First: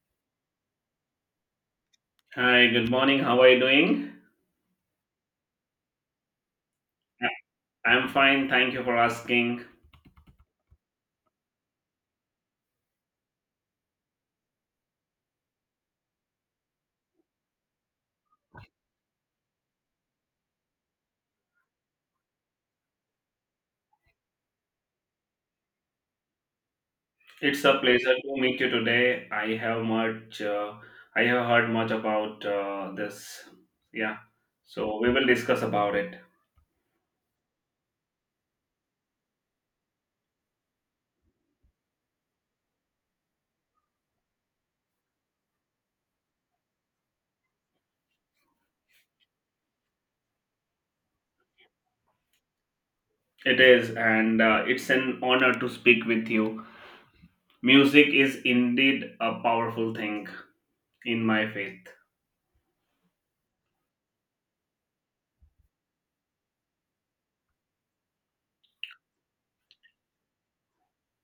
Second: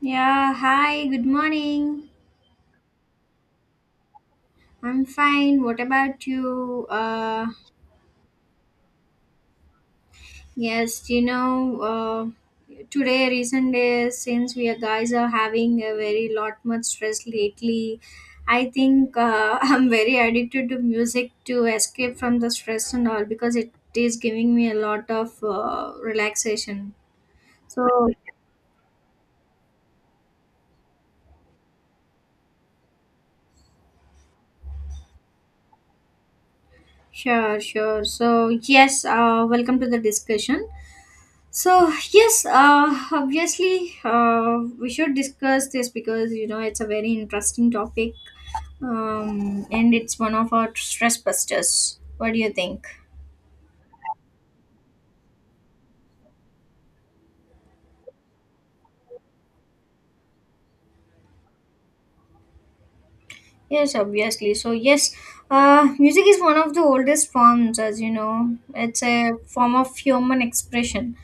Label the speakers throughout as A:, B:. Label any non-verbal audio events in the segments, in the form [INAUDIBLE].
A: Yeah, hi, good morning.
B: Hi, good morning. How are you doing?
A: I'm fine. What about you?
B: I- am fine. Thank you for asking.
A: Yes, you know, Today, recent days, since we are guys are having a very lot much stress lately, I think [LAUGHS] I'm very addicted to music to escape from the stress and all because it is giving me a lot of relaxation.
B: It's a
A: So,
B: pleasure to meet you today. I have much, I have heard much about this. Yeah, so we will discuss about it.
A: sure, sure. So, yes, welcome to the discussion. So yes, obviously we should discuss this because you know it's a very interesting topic, and it's one of our stress busters. What do you think?
B: It is, and it's an honor to speak with you. Music is indeed a powerful thing in my faith.
A: Yes, obviously. So, yes, music is one of the oldest forms, as you know. It's a form of human expression.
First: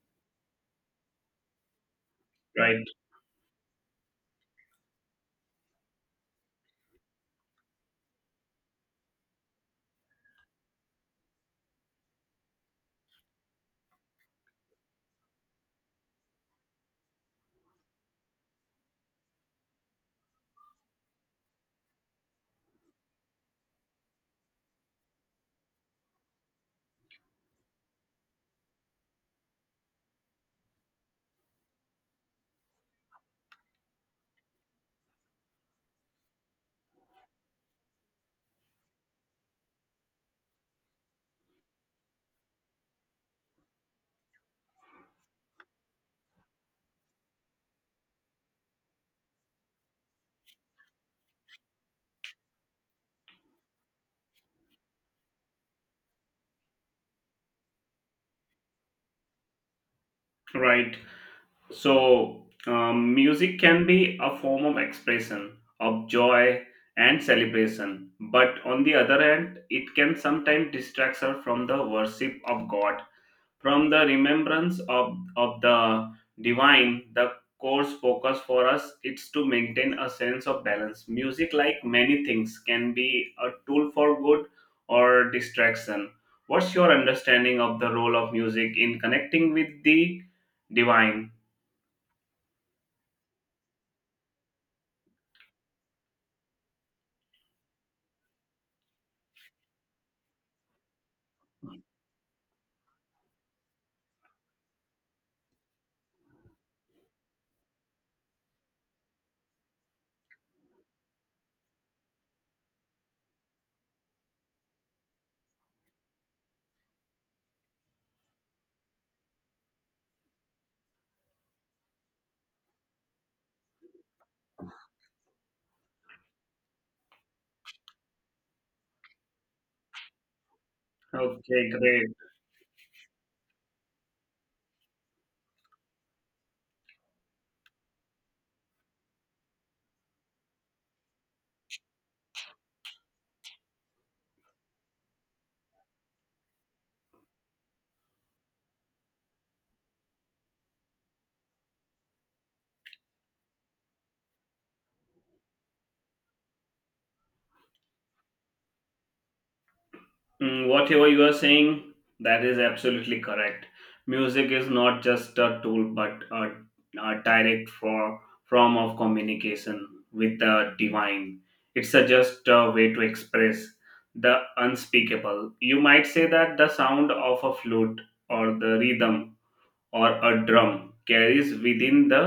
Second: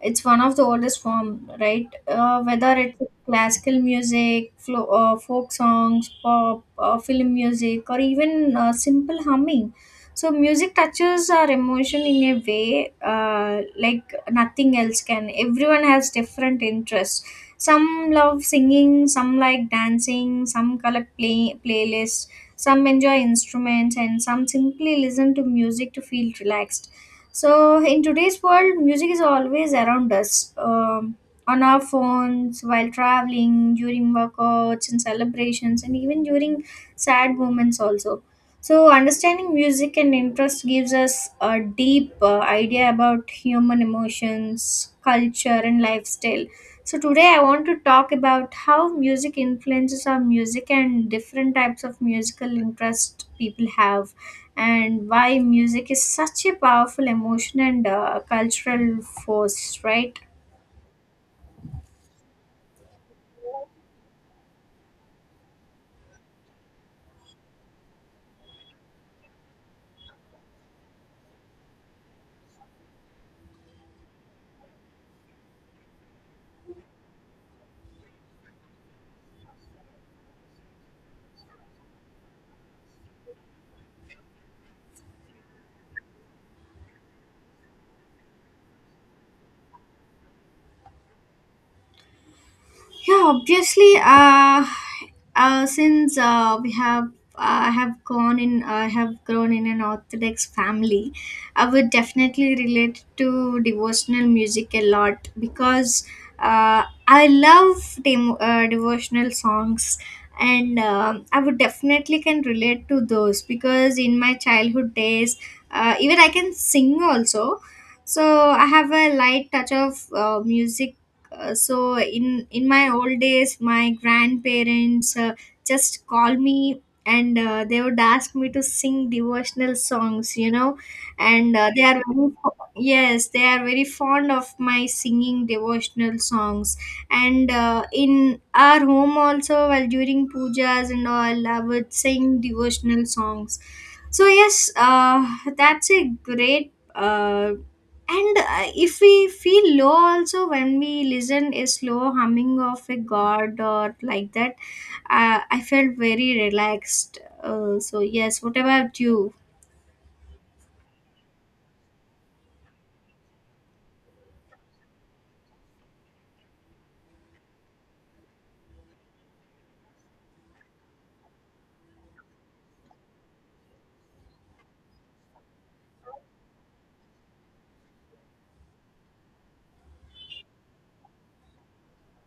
A: It's one of the oldest form, right? Whether
B: Right,
A: it's classical music, folk songs, pop, film music, or even simple humming. So, music touches our emotion in a way like nothing else can. Everyone has different interests, some love singing, some like dancing, some collect playlists, some enjoy instruments, and some simply listen to music to feel relaxed. So, in today's world, music is always around us, on our phones, while traveling, during workouts and celebrations, and even during sad moments, also. So, understanding music and interest gives us a deep idea about human emotions, culture, and lifestyle. So today I want to talk about how music influences our music and different types of musical interest people have, and why music is such a powerful emotion and cultural force, right?
B: right. So, music can be a form of expression of joy and celebration, but on the other hand, it can sometimes distract us from the worship of God, from the remembrance of the divine. The course focus for us is to maintain a sense of balance. Music, like many things, can be a tool for good or distraction. What's your understanding of the role of music in connecting with the divine?
A: Yeah, obviously. Uh, since uh, we have, I have gone in, I have grown in an Orthodox family. I would definitely relate to devotional music a lot because I love devotional songs, and I would definitely can relate to those because in my childhood days, even I can sing also. So I have a light touch of music, so in my old days my grandparents just call me and they would ask me to sing devotional songs, you know, and
B: Okay, great.
A: yes they are very fond of my singing devotional songs, and in our home also while during pujas and all I would sing devotional songs. So yes, that's a great, and if we feel low also when we listen a slow humming of a god or like that, I felt very relaxed. So yes, what about you?
B: Mm, whatever you are saying, that is absolutely correct. Music is not just a tool, but a direct form of communication with the divine. It's a just a way to express the unspeakable. You might say that the sound of a flute or the rhythm or a drum carries within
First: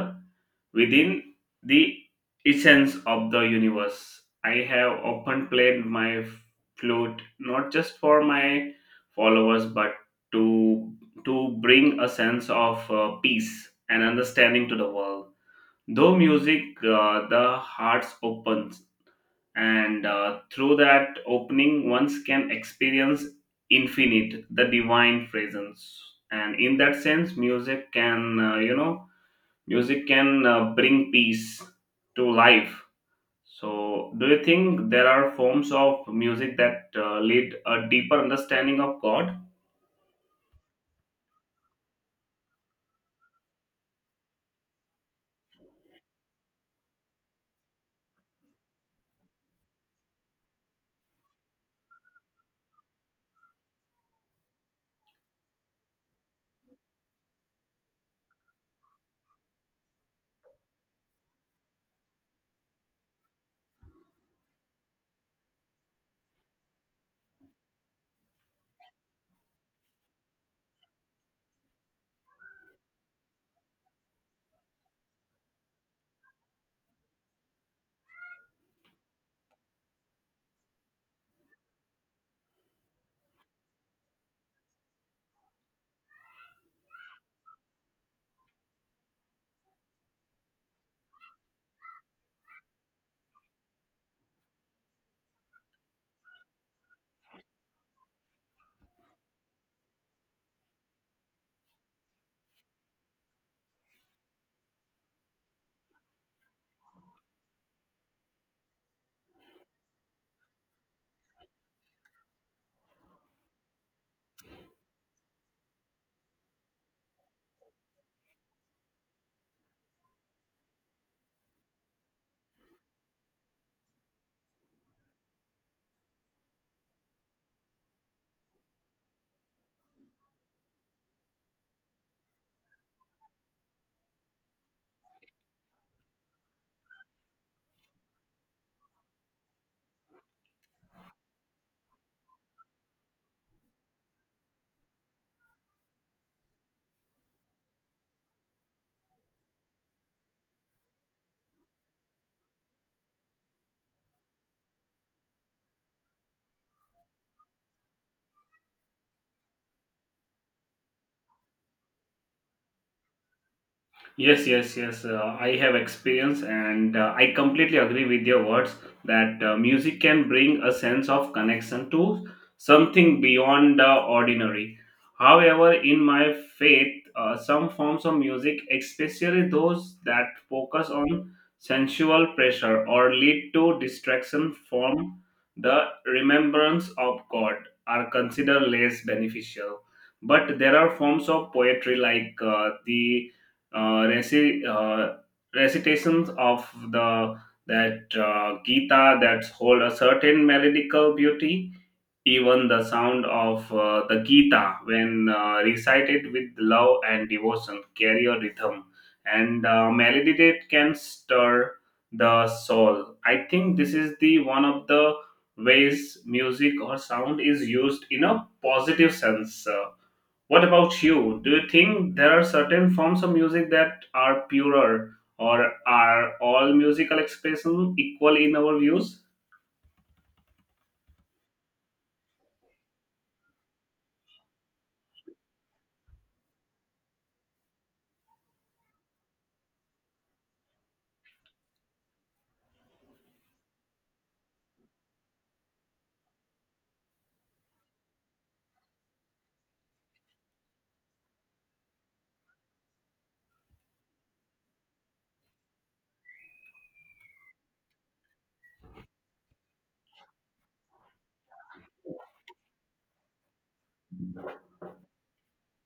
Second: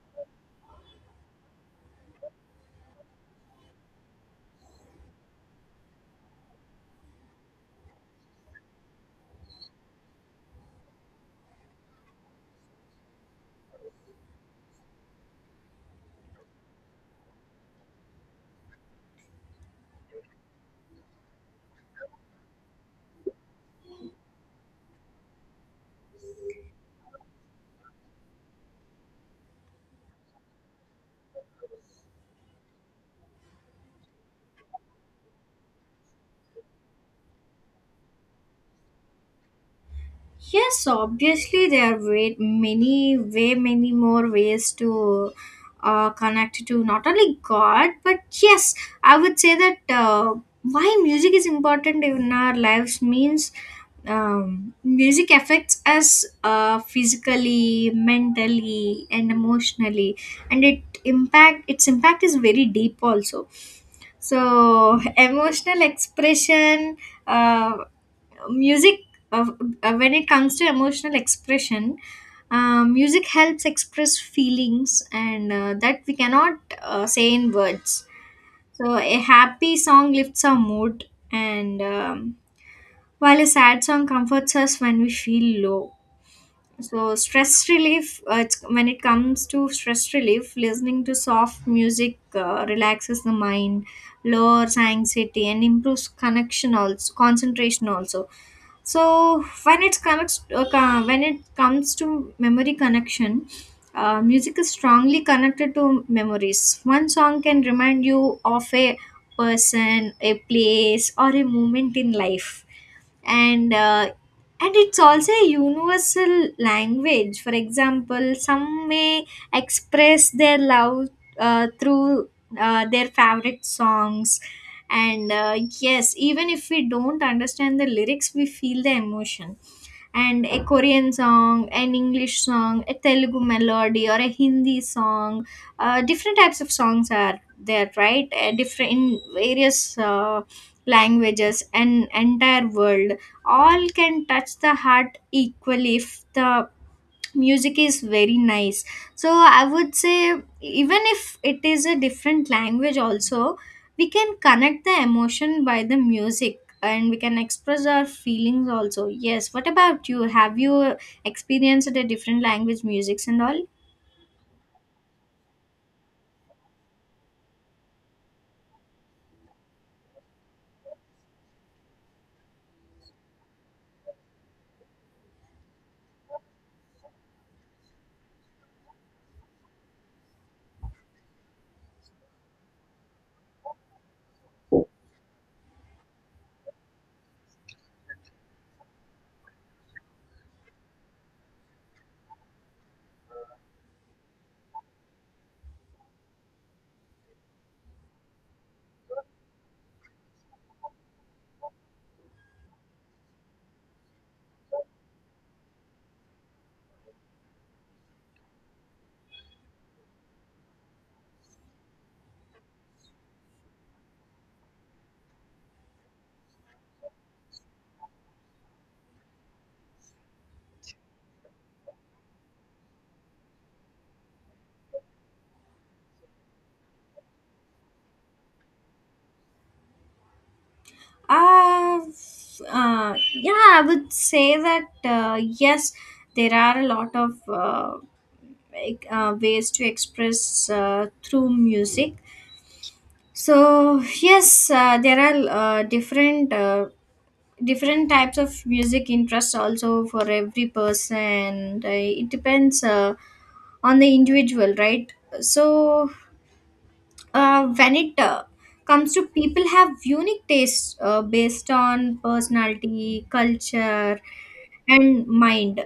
B: within the essence of the universe. I have often played my flute not just for my followers but to to bring a sense of peace and understanding to the world. Though music, the hearts opens and through that opening one's can experience infinite the divine presence, and in that sense music can, uh, music can bring peace to life. So do you think there are forms of music that lead a deeper understanding of god?
A: Yes, obviously there are way many way many more ways to connect to not only god. But yes, I would say that, why music is important in our lives means, music affects us physically, mentally and emotionally, and it impact its impact is very deep also. So [LAUGHS] emotional expression uh, music uh, when it comes to emotional expression, music helps express feelings and that we cannot say in words. So a happy song lifts our mood, and while a sad song comforts us when we feel low. So stress relief, when it comes to stress relief, listening to soft music relaxes the mind, lowers anxiety, and improves connection also, concentration also. So when it comes, when it comes to memory connection, music is strongly connected to memories. One song can remind you of a person, a place, or a moment in life. And and it's also a universal language. For example, some may express their love through their favorite songs, and yes, even if we don't understand the lyrics we feel the emotion. And a Korean song, an English song, a Telugu melody, or a Hindi song. Different types of songs are there, right? Different in various languages and entire world, all can touch the heart equally if the music is very nice. So I would say, even if it is a different language also, we can connect the emotion by the music and we can express our feelings also. Yes, what about you? Have you experienced the different language musics and all?
B: Yes, yes, yes. I have experience, and I completely agree with your words that music can bring a sense of connection to something beyond the ordinary. However, in my faith, some forms of music, especially those that focus on sensual pressure or lead to distraction from the remembrance of God, are considered less beneficial. But there are forms of poetry like the uh, reci- uh, recitations of the that Gita that hold a certain melodical beauty. Even the sound of the Gita, when recited with love and devotion, carry a rhythm and melody that can stir the soul. I think this is the one of the ways music or sound is used in a positive sense. What about you? Do you think there are certain forms of music that are purer, or are all musical expressions equal in our views?
A: Uh, uh yeah I would say that, yes, there are a lot of ways to express through music. So yes, there are different types of music interests also for every person. It depends on the individual, right? So when it comes to, people have unique tastes based on personality, culture, and mind,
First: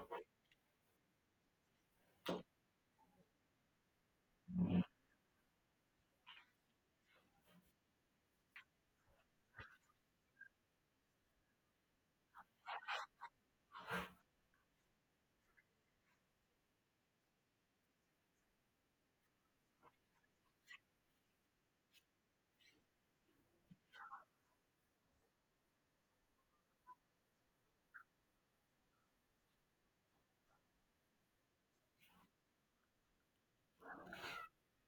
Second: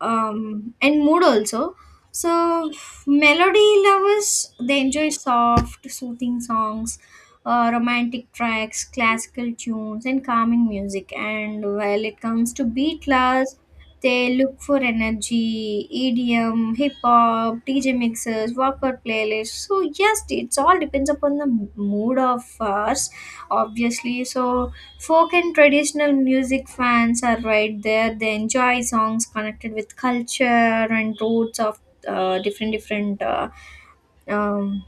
A: and mood also. So, melody lovers, they enjoy soft, soothing songs, romantic tracks, classical tunes, and calming music. And while it comes to beat lovers, they look for energy, EDM, hip hop, DJ mixers, workout playlists. So, yes, it's all depends upon the mood of us, obviously. So, folk and traditional music fans are right there. They enjoy songs connected with culture and roots of different different um,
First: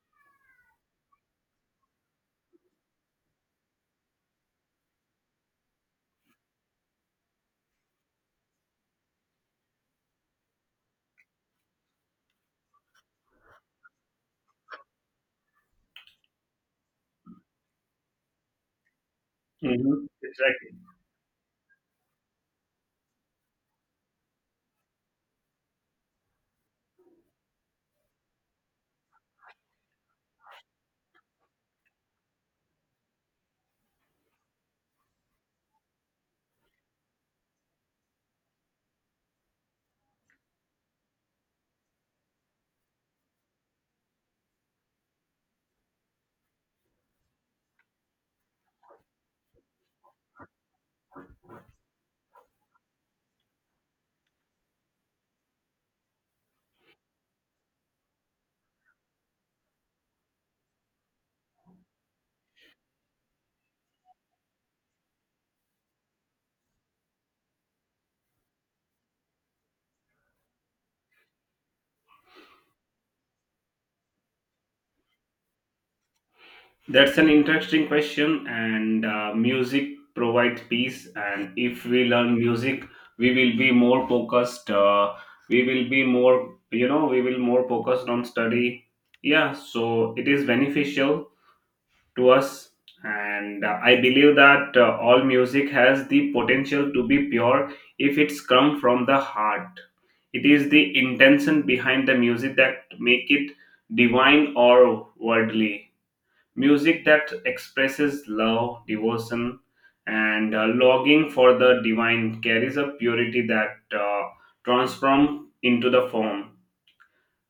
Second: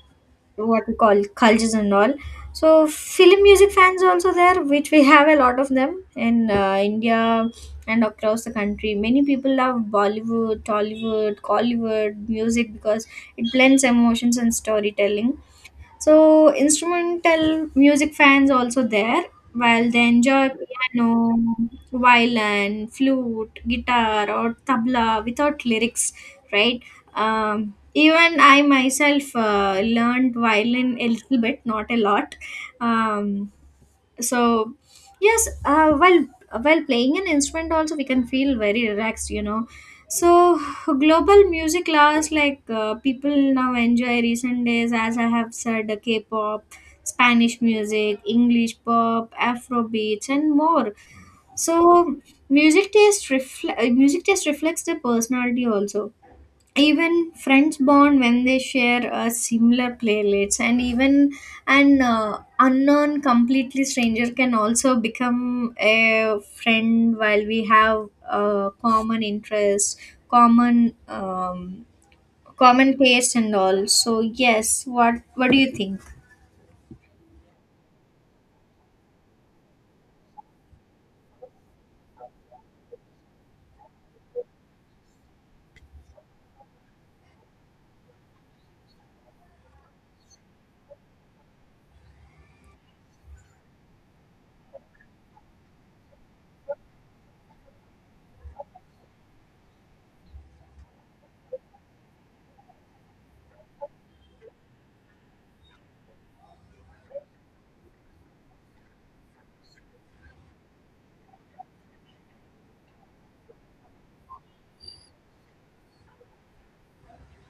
A: what we call cultures and all. So film music fans are also there, which we have a lot of them in India and across the country. Many people love Bollywood, Tollywood, Collywood music because it blends emotions and storytelling. So instrumental music fans also there, while they
B: Mm-hmm.
A: enjoy
B: Exactly.
A: piano, violin, flute, guitar, or tabla without lyrics, right? Even I myself learned violin a little bit, not a lot. Um, so yes, while playing an instrument also we can feel very relaxed, you know. So global music class, like, people now enjoy recent days, as I have said, the K-pop, Spanish music, English pop, afro beats and more. So music music taste reflects the personality also. Even friends bond when they share similar playlists, and even an unknown completely stranger can also become a friend while we have common interests common common taste and all. So yes, what do you think?
B: That's an interesting question, and music provides peace. And if we learn music, we will be more focused. We will be more, you know, we will more focused on study. Yeah, so it is beneficial to us. And I believe that all music has the potential to be pure if it's come from the heart. It is the intention behind the music that make it divine or worldly. Music that expresses love, devotion, and longing for the divine carries a purity that transforms into the form.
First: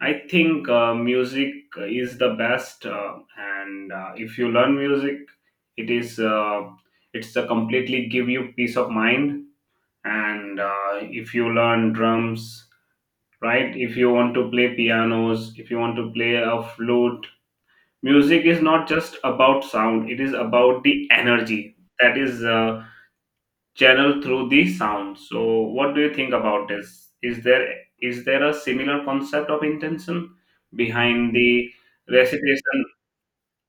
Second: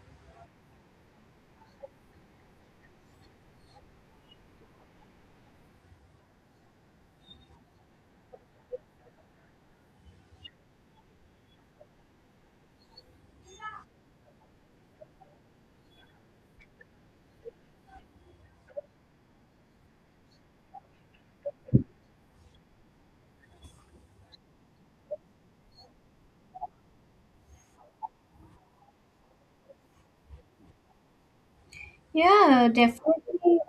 B: I think music is the best, and if you learn music, it is it's a completely give you peace of mind. And if you learn drums, right? If you want to play pianos, if you want to play a flute, music is not just about sound. It is about the energy that is channel through the sound. So, what do you think about this? Is there a similar concept of intention behind the
A: Yeah,
B: recitation?
A: definitely.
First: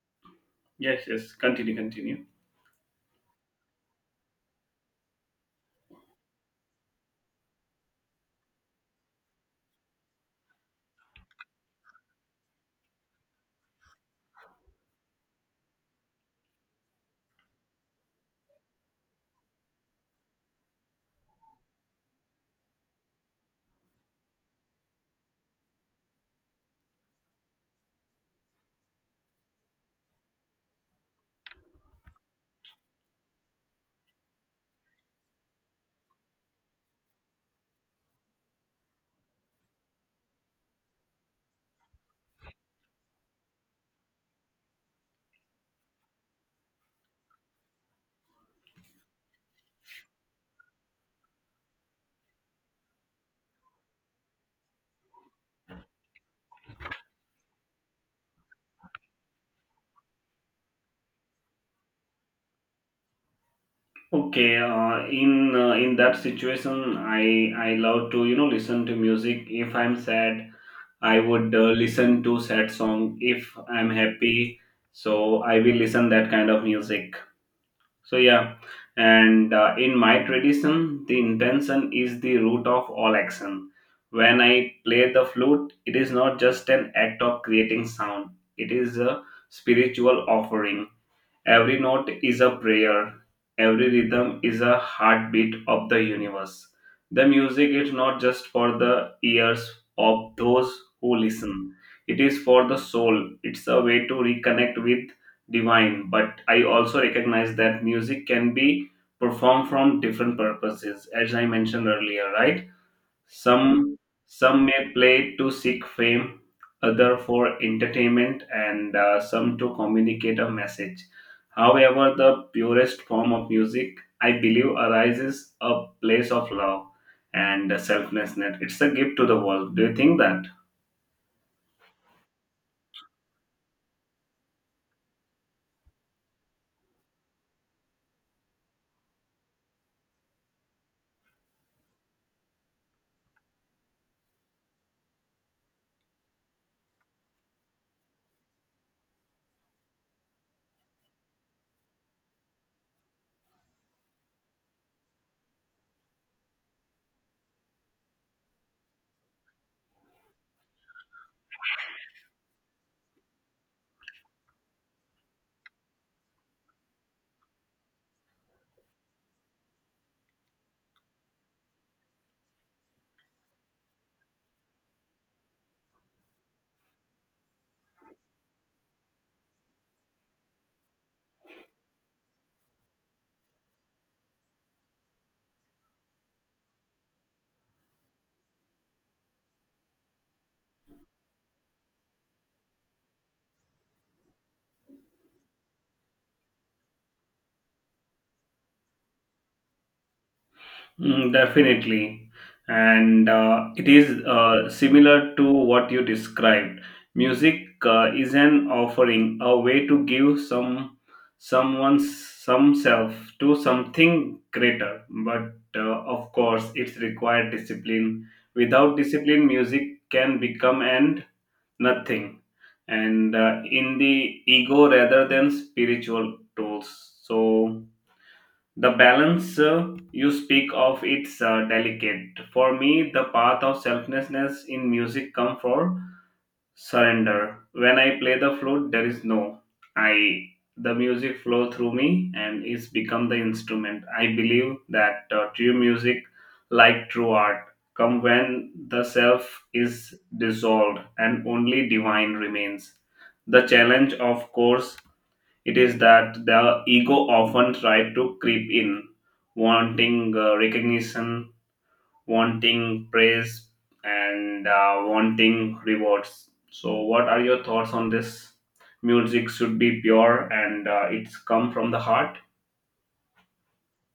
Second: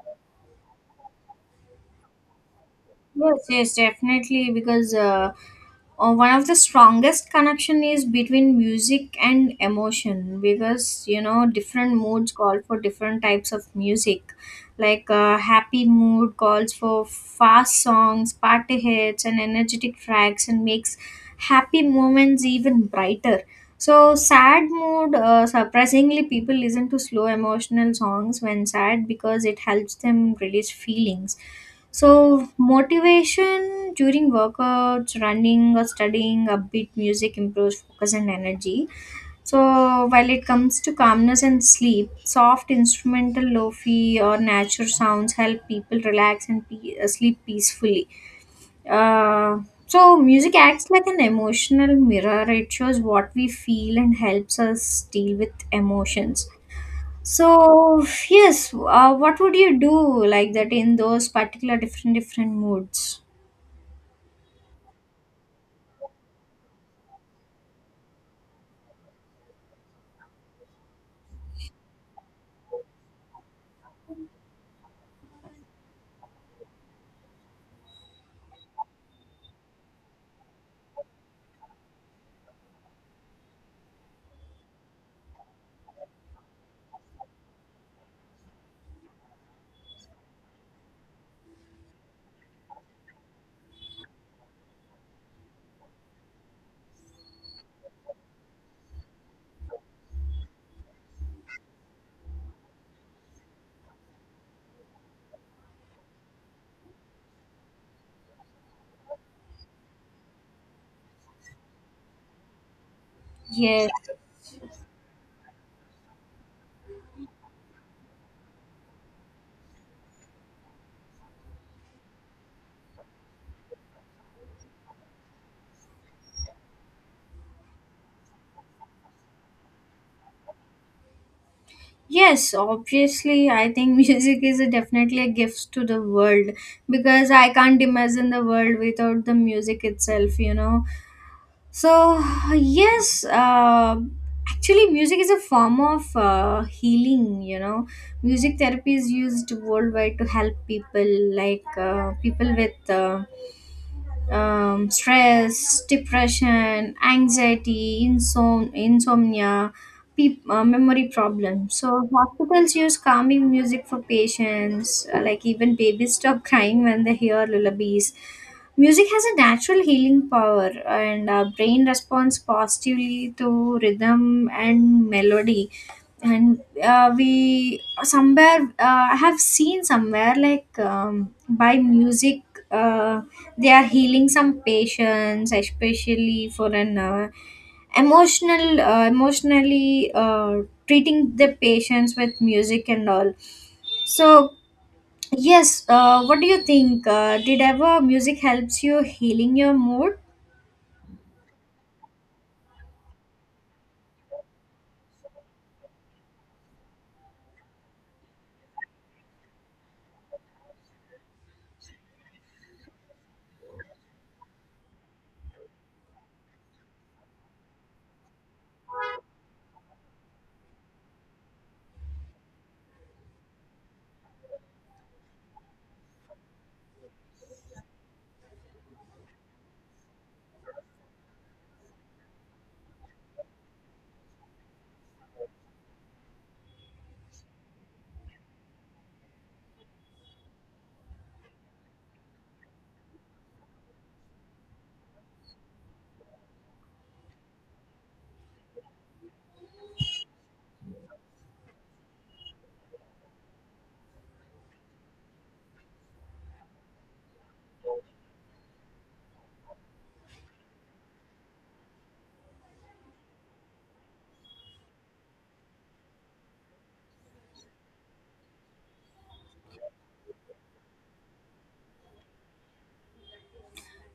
B: Yes, yes. Continue, continue.
A: Yes, yes, definitely. Because one of the strongest connection is between music and emotion. Because you know, different moods call for different types of music. Like happy mood calls for fast songs, party hits, and energetic tracks, and makes happy moments even brighter. So sad mood, surprisingly, people listen to slow emotional songs when sad because it helps them release feelings. So, motivation during workouts, running, or studying, upbeat music improves focus and energy. So, while it comes to calmness and sleep, soft instrumental lofi or natural sounds help people relax and sleep peacefully. Uh, so, music acts like an emotional mirror, it shows what we feel and helps us deal with emotions. So yes, what would you do like that in those particular different moods?
B: Okay, in that situation, I love to, you know, listen to music. If I'm sad, I would listen to sad song. If I'm happy, so I will listen that kind of music. So yeah, and in my tradition, the intention is the root of all action. When I play the flute, it is not just an act of creating sound; it is a spiritual offering. Every note is a prayer. Every rhythm is a heartbeat of the universe. The music is not just for the ears of those who listen, it is for the soul. It's a way to reconnect with divine. But I also recognize that music can be performed from different purposes, as I mentioned earlier, right?
A: Yes,
B: Some some may play to seek fame, other for entertainment, and some to communicate a message. However, the purest form of music, I believe, arises a place of love and selflessness. It's a gift to the world. Do you think that?
A: yes. Obviously, I think [LAUGHS] music is a definitely a gift to the world because I can't imagine the world without the music itself, you know. So yes, actually, music is a form of healing. You know, music therapy is used worldwide to help people, like, people with. Stress, depression, anxiety, insomnia, memory problems. So hospitals use calming music for patients, like even babies stop crying when they hear lullabies. Music has a natural healing power, and our brain responds positively to rhythm and melody. And we somewhere, I have seen somewhere like, by music. Uh, they are healing some patients, especially for an emotionally treating the patients with music and all. So yes, what do you think? Did ever music helps you healing your mood?
B: Mm, definitely. And it is similar to what you described. Music is an offering, a way to give some someone's some self to something greater. But of course, it's required discipline. Without discipline, music can become and nothing. And in the ego rather than spiritual tools. So the balance you speak of it's delicate. For me, the path of selflessness in music comes for surrender. When I play the flute, there is no I. The music flows through me and it's become the instrument. I believe that true music, like true art, come when the self is dissolved and only divine remains. The challenge, of course, it is that the ego often tries to creep in, wanting recognition, wanting praise, and wanting rewards. So, what are your thoughts on this? Music should be pure and it's come from the heart.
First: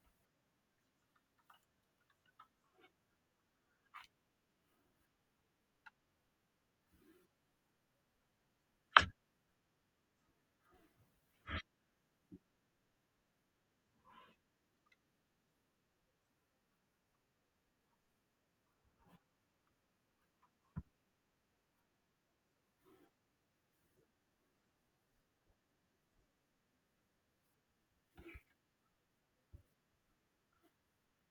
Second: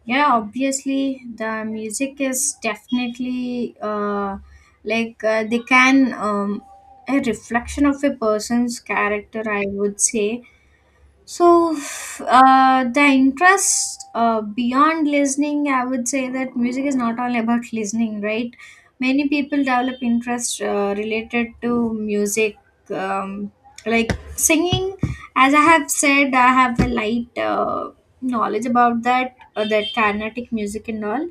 A: Yeah, obviously the music is definitely they can, a reflection of a person's character, I would say. So, the interest beyond listening, I would say that music is not only about listening, right? Many people develop interest related to music, um, like singing. As I have said, I have a light knowledge about that, that Carnatic music and all.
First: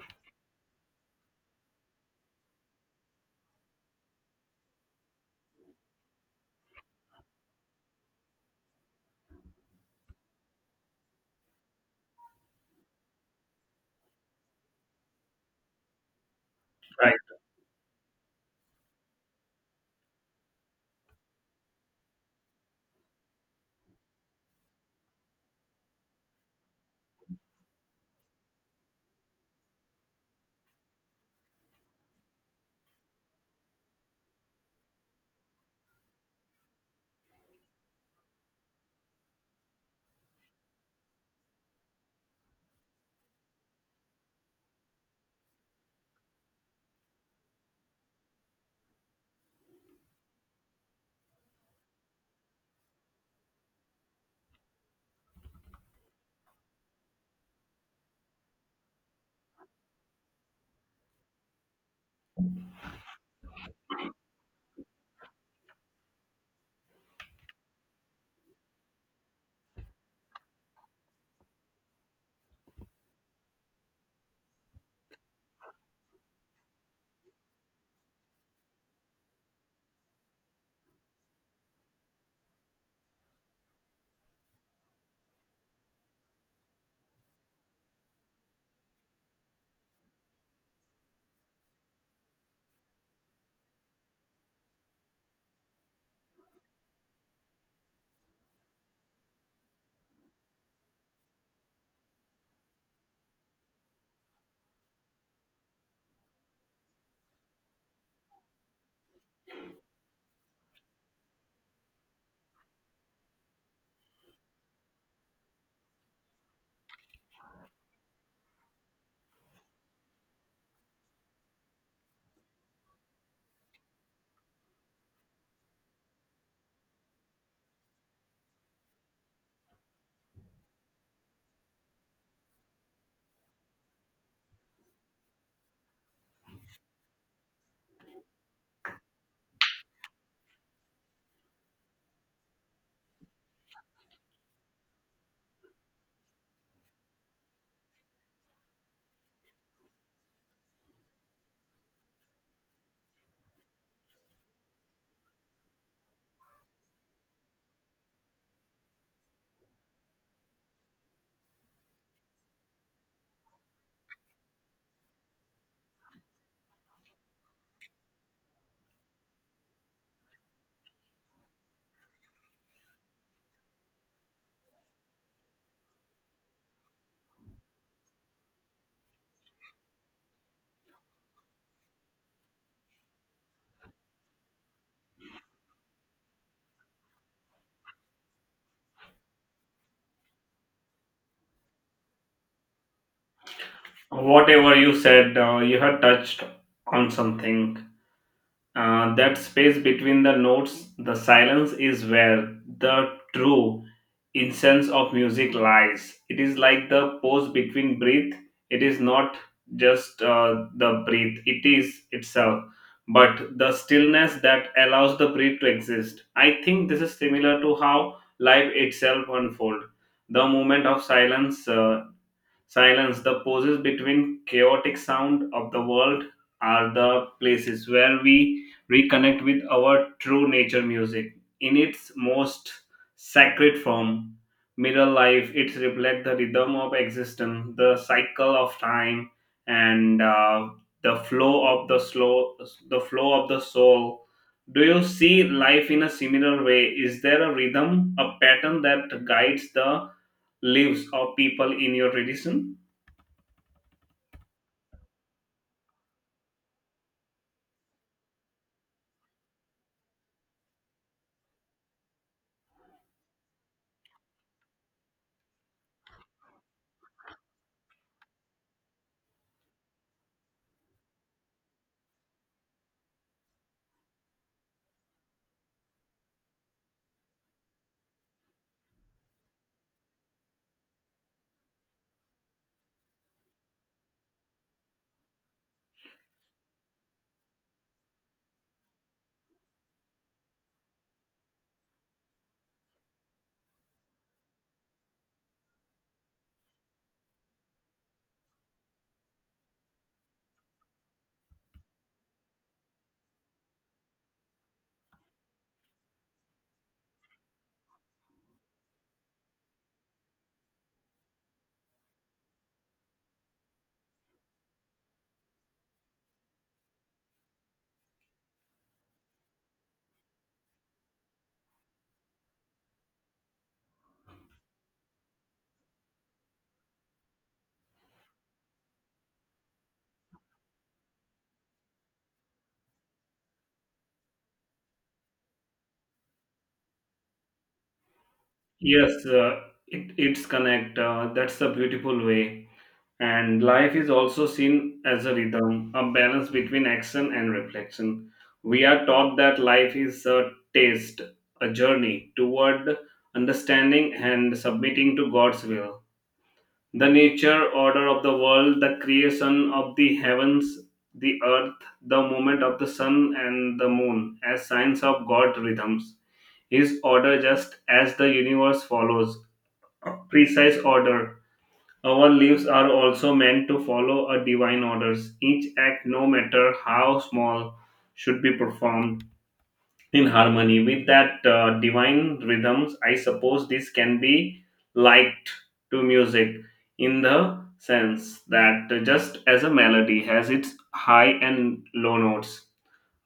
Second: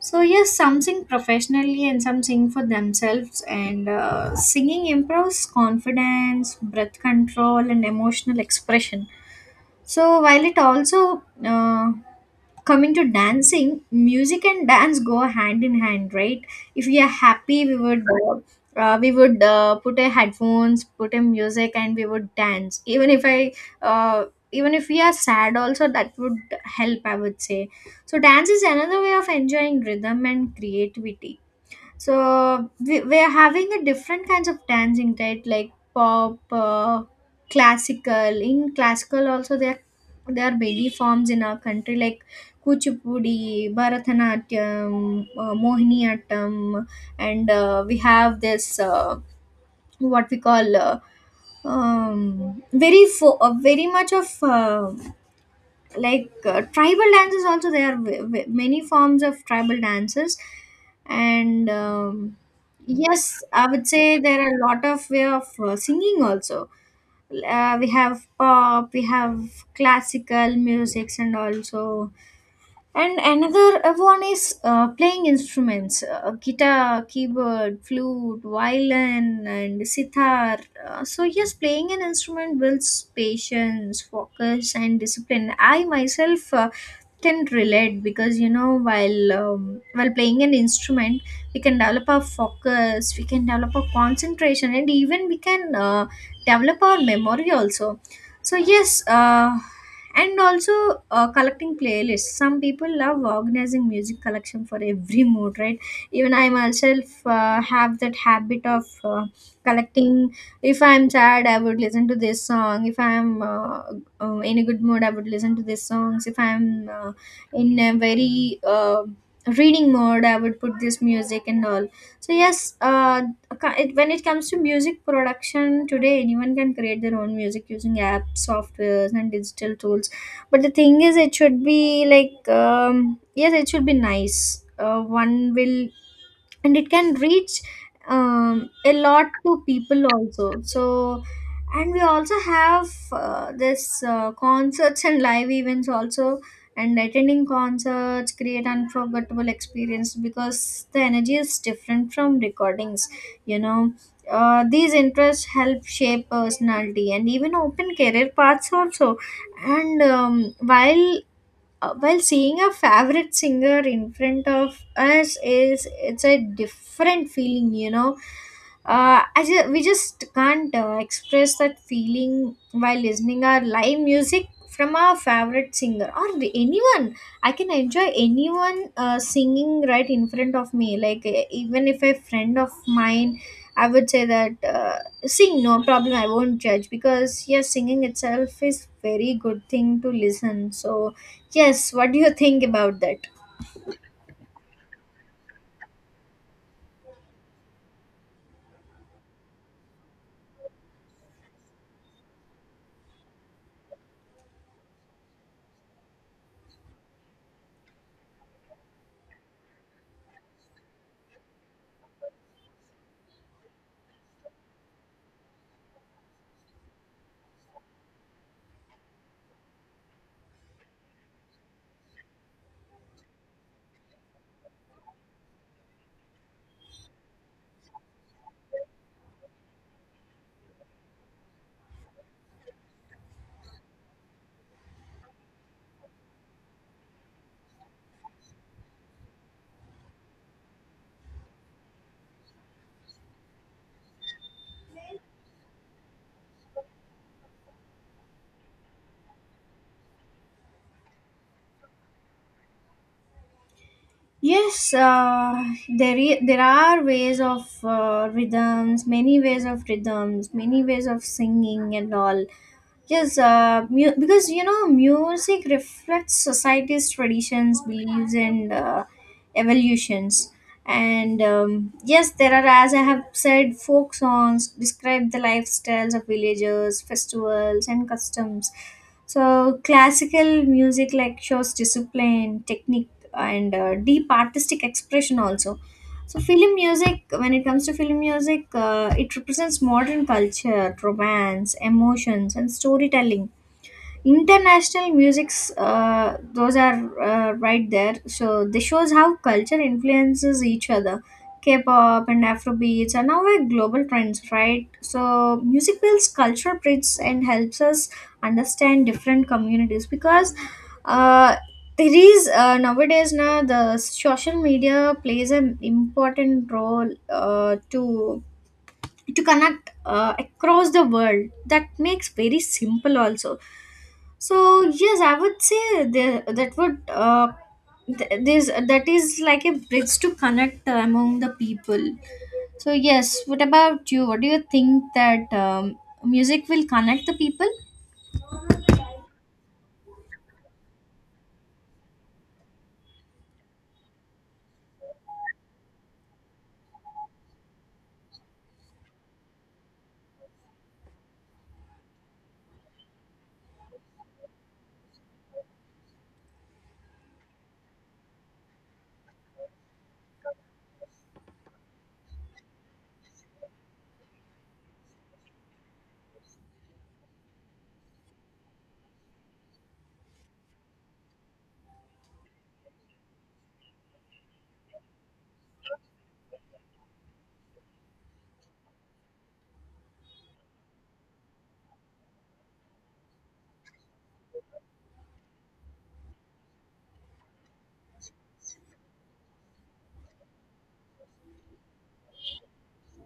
A: So, yes, some sing professionally and some sing for themselves. And singing improves confidence, breath control, and emotional expression. So while it also coming to dancing, music and dance go hand in hand, right? If we are
B: Right.
A: happy, we would put a headphones, put a music, and we would dance. Even if I uh, even if we are sad, also that would help, I would say. So dance is another way of enjoying rhythm and creativity, so we're having a different kinds of dancing, right? Like pop, classical. In classical also there are many forms in our country like kuchipudi, bharatanatyam, mohiniyattam, and we have this uh, what we call um, very much of uh, tribal dances. Also there are many forms of tribal dances. And yes, I would say there are a lot of way of singing also. We have pop, we have classical musics and also, and another one is playing instruments, guitar, keyboard, flute, violin, and sitar. Yes, playing an instrument builds patience, focus, and discipline. I myself can relate because, you know, while playing an instrument, we can develop our focus, we can develop our concentration, and even we can develop our memory also. So, yes. And also, collecting playlists, some people love organizing music collection for every mood, right? Even I myself have that habit of collecting. If I'm sad, I would listen to this song. If I'm in a good mood, I would listen to these songs. If I'm in a very reading mode, I would put this music and all. So yes, when it comes to music production, today anyone can create their own music using apps, softwares and digital tools. But the thing is, it should be like, yes, it should be nice. One will, and it can reach a lot to people also. So, and we also have this concerts and live events also. And attending concerts create unforgettable experience because the energy is different from recordings, you know. These interests help shape personality and even open career paths also. And while seeing a favorite singer in front of us, is, it's a different feeling, you know. We just can't express that feeling while listening our live music from our favorite singer or the, anyone. I can enjoy anyone singing right in front of me. Like even if a friend of mine, I would say that sing, no problem, I won't judge, because yes, singing itself is very good thing to listen. So yes, what do you think about that?
B: Whatever you said, you have touched on something. That space between the notes, the silence is where the true essence of music lies. It is like the pause between breath. It is not just the breath, it is itself, but the stillness that allows the breath to exist. I think this is similar to how life itself unfolds. The moment of silence, silence, the pauses between chaotic sound of the world are the places where we reconnect with our true nature music in its most sacred form. Mirror life, it reflects the rhythm of existence, the cycle of time, and the flow of the flow of the soul. Do you see life in a similar way? Is there a rhythm, a pattern that guides the lives of people in your tradition?
A: Yes, there are ways of rhythms, many ways of rhythms, many ways of singing and all. Yes, because you know, music reflects society's traditions, beliefs, and evolutions. And yes, there are, as I have said, folk songs describe the lifestyles of villagers, festivals, and customs. So classical music like shows discipline, technique, and deep artistic expression also. So film music, when it comes to film music, it represents modern culture, romance, emotions, and storytelling. International musics, those are right there. So this shows how culture influences each other. K-pop and afrobeats are now a global trends, right? So music builds cultural bridges and helps us understand different communities because uh, there is nowadays, now the social media plays an important role to connect across the world. That makes very simple also. So yes, I would say there, that would this, that is like a bridge to connect among the people. So yes, what about you, what do you think that music will connect the people?
B: Yes, it's connect. That's a beautiful way. And life is also seen as a rhythm, a balance between action and reflection. We are taught that life is a taste, a journey toward understanding and submitting to God's will. The nature, order of the world, the creation of the heavens, the earth, the movement of the sun and the moon as signs of God rhythms. His order, just as the universe follows precise order. Our lives are also meant to follow a divine orders. Each act, no matter how small, should be performed in harmony with that divine rhythms. I suppose this can be liked to music in the sense that just as a melody has its high and low notes,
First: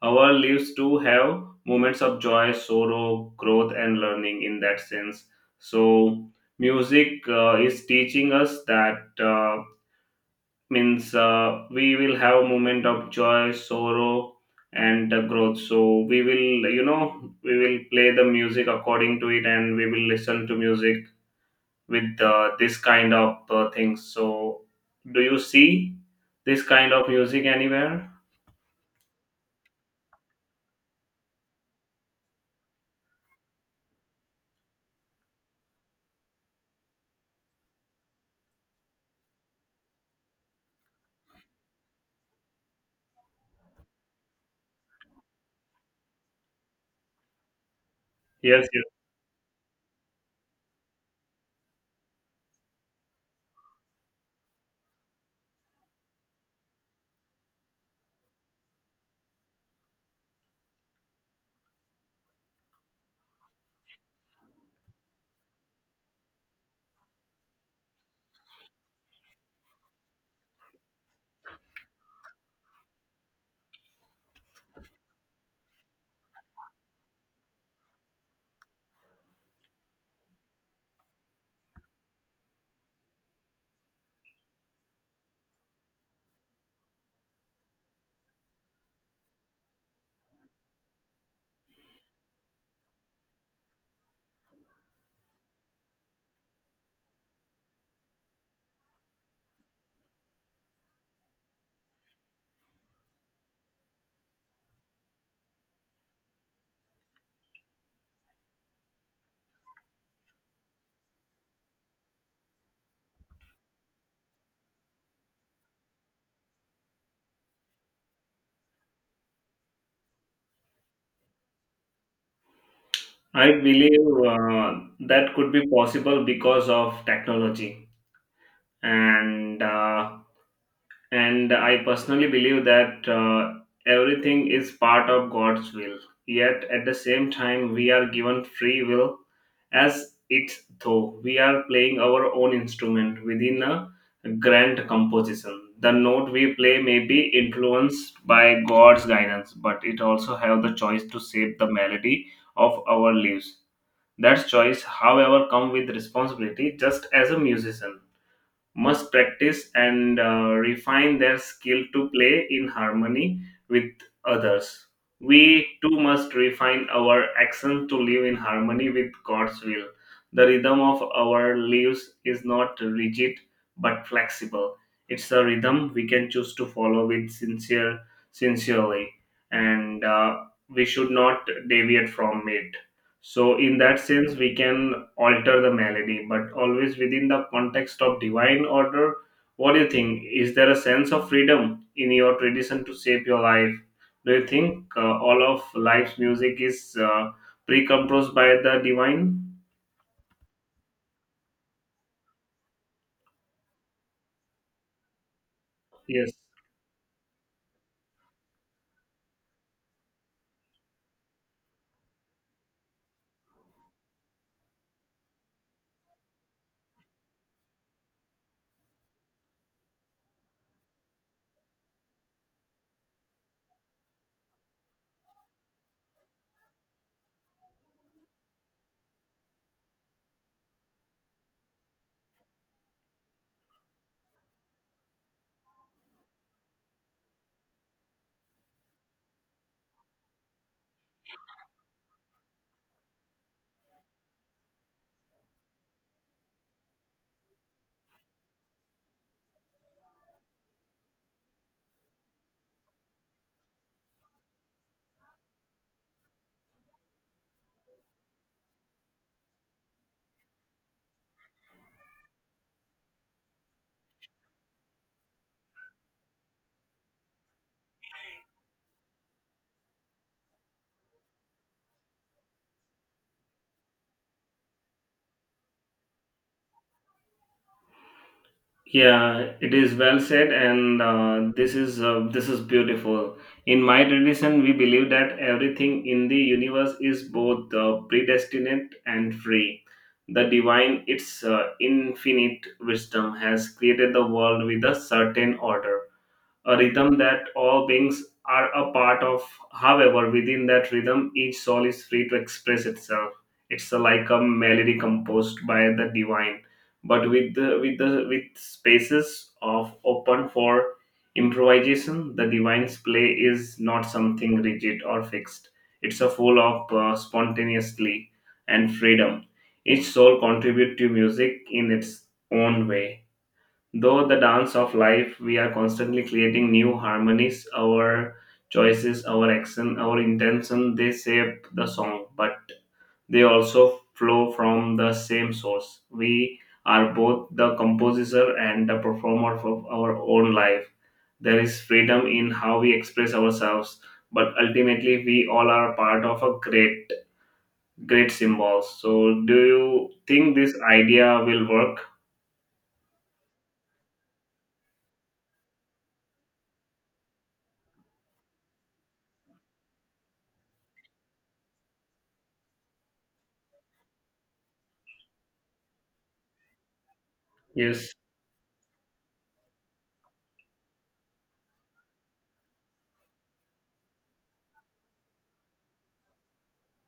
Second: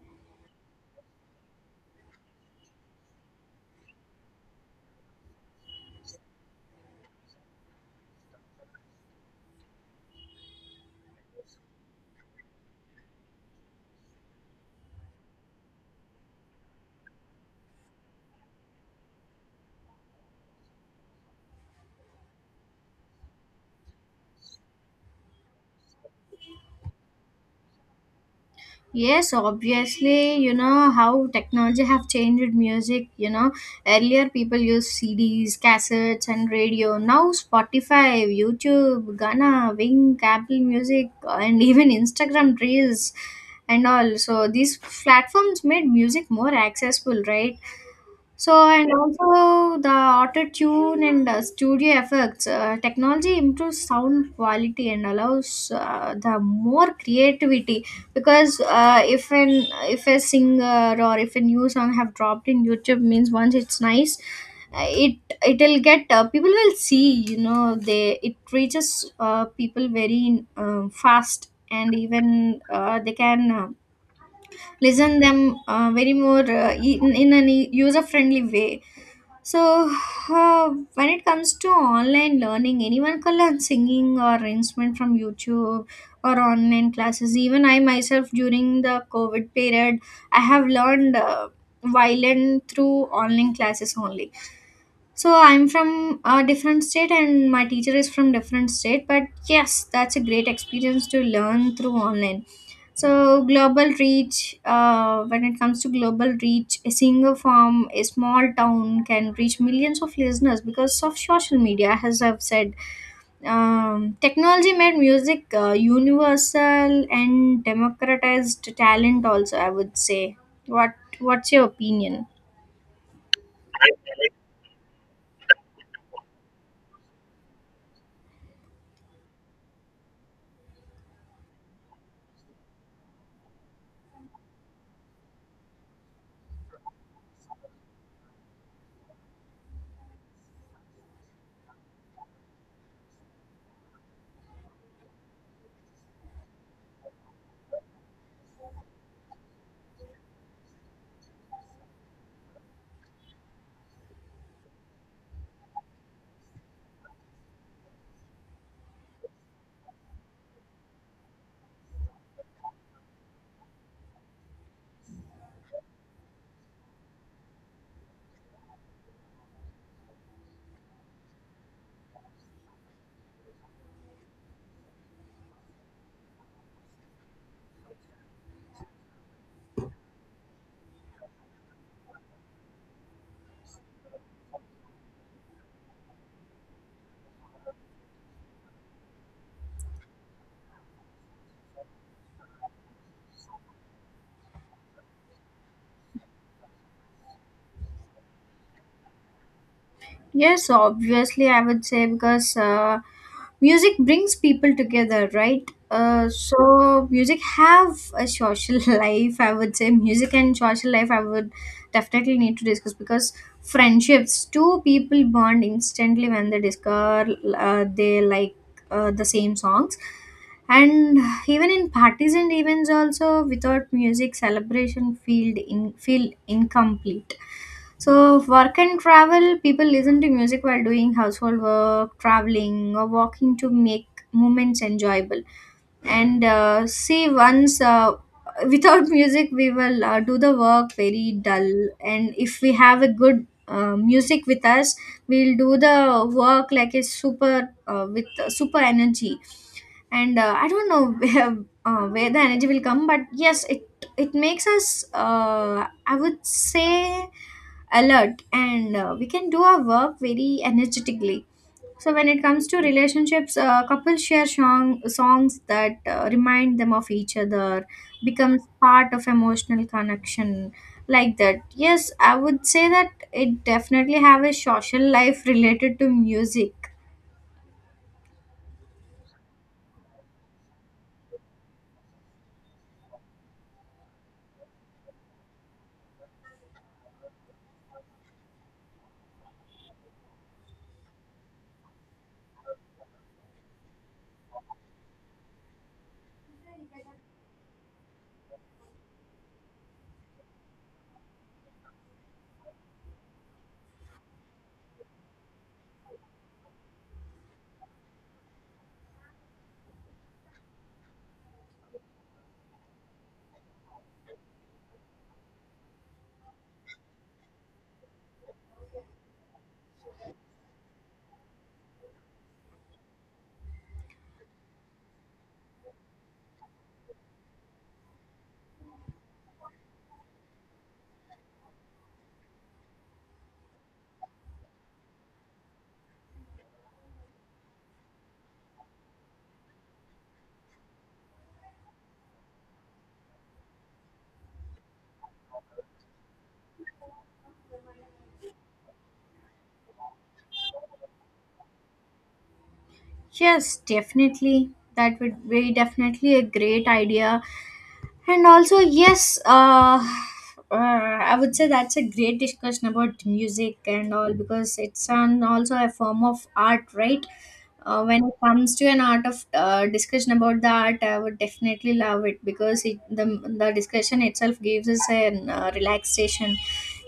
B: our lives too have moments of joy, sorrow, growth, and learning in that sense. So, music is teaching us that means we will have a moment of joy, sorrow, and growth. So, we will, you know, we will play the music according to it and we will listen to music with uh, this kind of things. So, do you see this kind of music anywhere?
A: Yes, obviously, you know how technology have changed music, you know. Earlier people used CDs, cassettes and radio. Now Spotify, YouTube, Ghana, Wing, Apple Music and [LAUGHS] even Instagram Reels and all. So these platforms made music more accessible, right?
B: Yes,
A: So, and also the auto tune and studio effects, technology improves sound quality and allows the more creativity. Because if an, if a singer or if a new song have dropped in YouTube means, once it's nice, uh, it it'll get, people will see. You know, they, it reaches people very fast, and even they can listen them very more in a user friendly way. So, when it comes to online learning, anyone can learn singing or instrument from YouTube or online classes. Even I myself, during the COVID period, I have learned violin through online classes only. So, I'm from a different state and my teacher is from different state. But yes, that's a great experience to learn through online. So global reach, when it comes to global reach, a single farm, a small town can reach millions of listeners because of social media. As I've said, technology made music universal and democratized talent, also, I would say. What What's your opinion?
B: I believe that could be possible because of technology, and uh, and I personally believe that everything is part of God's will. Yet at the same time, we are given free will, as it's though we are playing our own instrument within a grand composition. The note we play may be influenced by God's guidance, but it also have the choice to shape the melody of our lives. That choice, however, comes with responsibility, just as a musician must practice and refine their skill to play in harmony with others. We too must refine our action to live in harmony with God's will. The rhythm of our lives is not rigid but flexible. It's a rhythm we can choose to follow with sincere, sincerely, and we should not deviate from it. So, in that sense, we can alter the melody, but always within the context of divine order. What do you think? Is there a sense of freedom in your tradition to shape your life? Do you think all of life's music is pre composed by the divine?
A: Yes, obviously, I would say, because music brings people together, right?
B: Yes.
A: So music have a social [LAUGHS] life. I would say music and social life, I would definitely need to discuss because friendships. Two people bond instantly when they discover they like the same songs, and even in parties and events also. Without music, celebration feel in feel incomplete. So, work and travel, people listen to music while doing household work, traveling, or walking to make moments enjoyable. And see, once without [LAUGHS] music, we will do the work very dull. And if we have a good music with us, we'll do the work like a super, with super energy. And I don't know [LAUGHS] where the energy will come, but yes, it makes us, I would say, alert, and we can do our work very energetically. So when it comes to relationships, couples share songs that remind them of each other becomes part of emotional connection. Like that, yes, I would say that it definitely have a social life [LAUGHS] related to music.
B: Yeah, it is well said, and this is beautiful. In my tradition, we believe that everything in the universe is both predestinate and free. The divine, its infinite wisdom, has created the world with a certain order a rhythm that all beings are a part of. However, within that rhythm, each soul is free to express itself. It's a- like a melody composed by the divine, but with spaces of open for improvisation. The divine's play is not something rigid or fixed. It's a full of spontaneously and freedom. Each soul contribute to music in its own way. Though the dance of life, we are constantly creating new harmonies, our choices, our action, our intention, they shape the song, but they also flow from the same source. We are both the composer and the performer of our own life. There is freedom in how we express ourselves, but ultimately we all are part of a great symbol. So, do you think this idea will work?
A: Yes, definitely. That would be definitely a great idea. And also, yes, I would say that's a great discussion about music and all, because it's an, also a form of art, right?
B: Yes.
A: When it comes to an art of, discussion about the art, I would definitely love it, because it, the discussion itself gives us an relaxation.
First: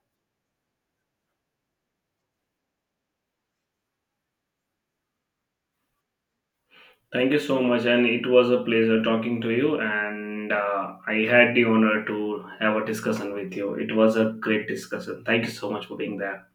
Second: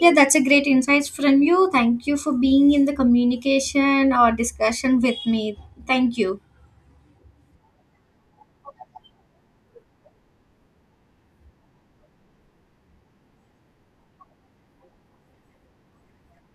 A: Yeah, that's a great insights from you. Thank you for being in the communication or discussion with me. Thank you.
B: Thank you so much, and it was a pleasure talking to you. And I had the honor to have a discussion with you. It was a great discussion. Thank you so much for being there.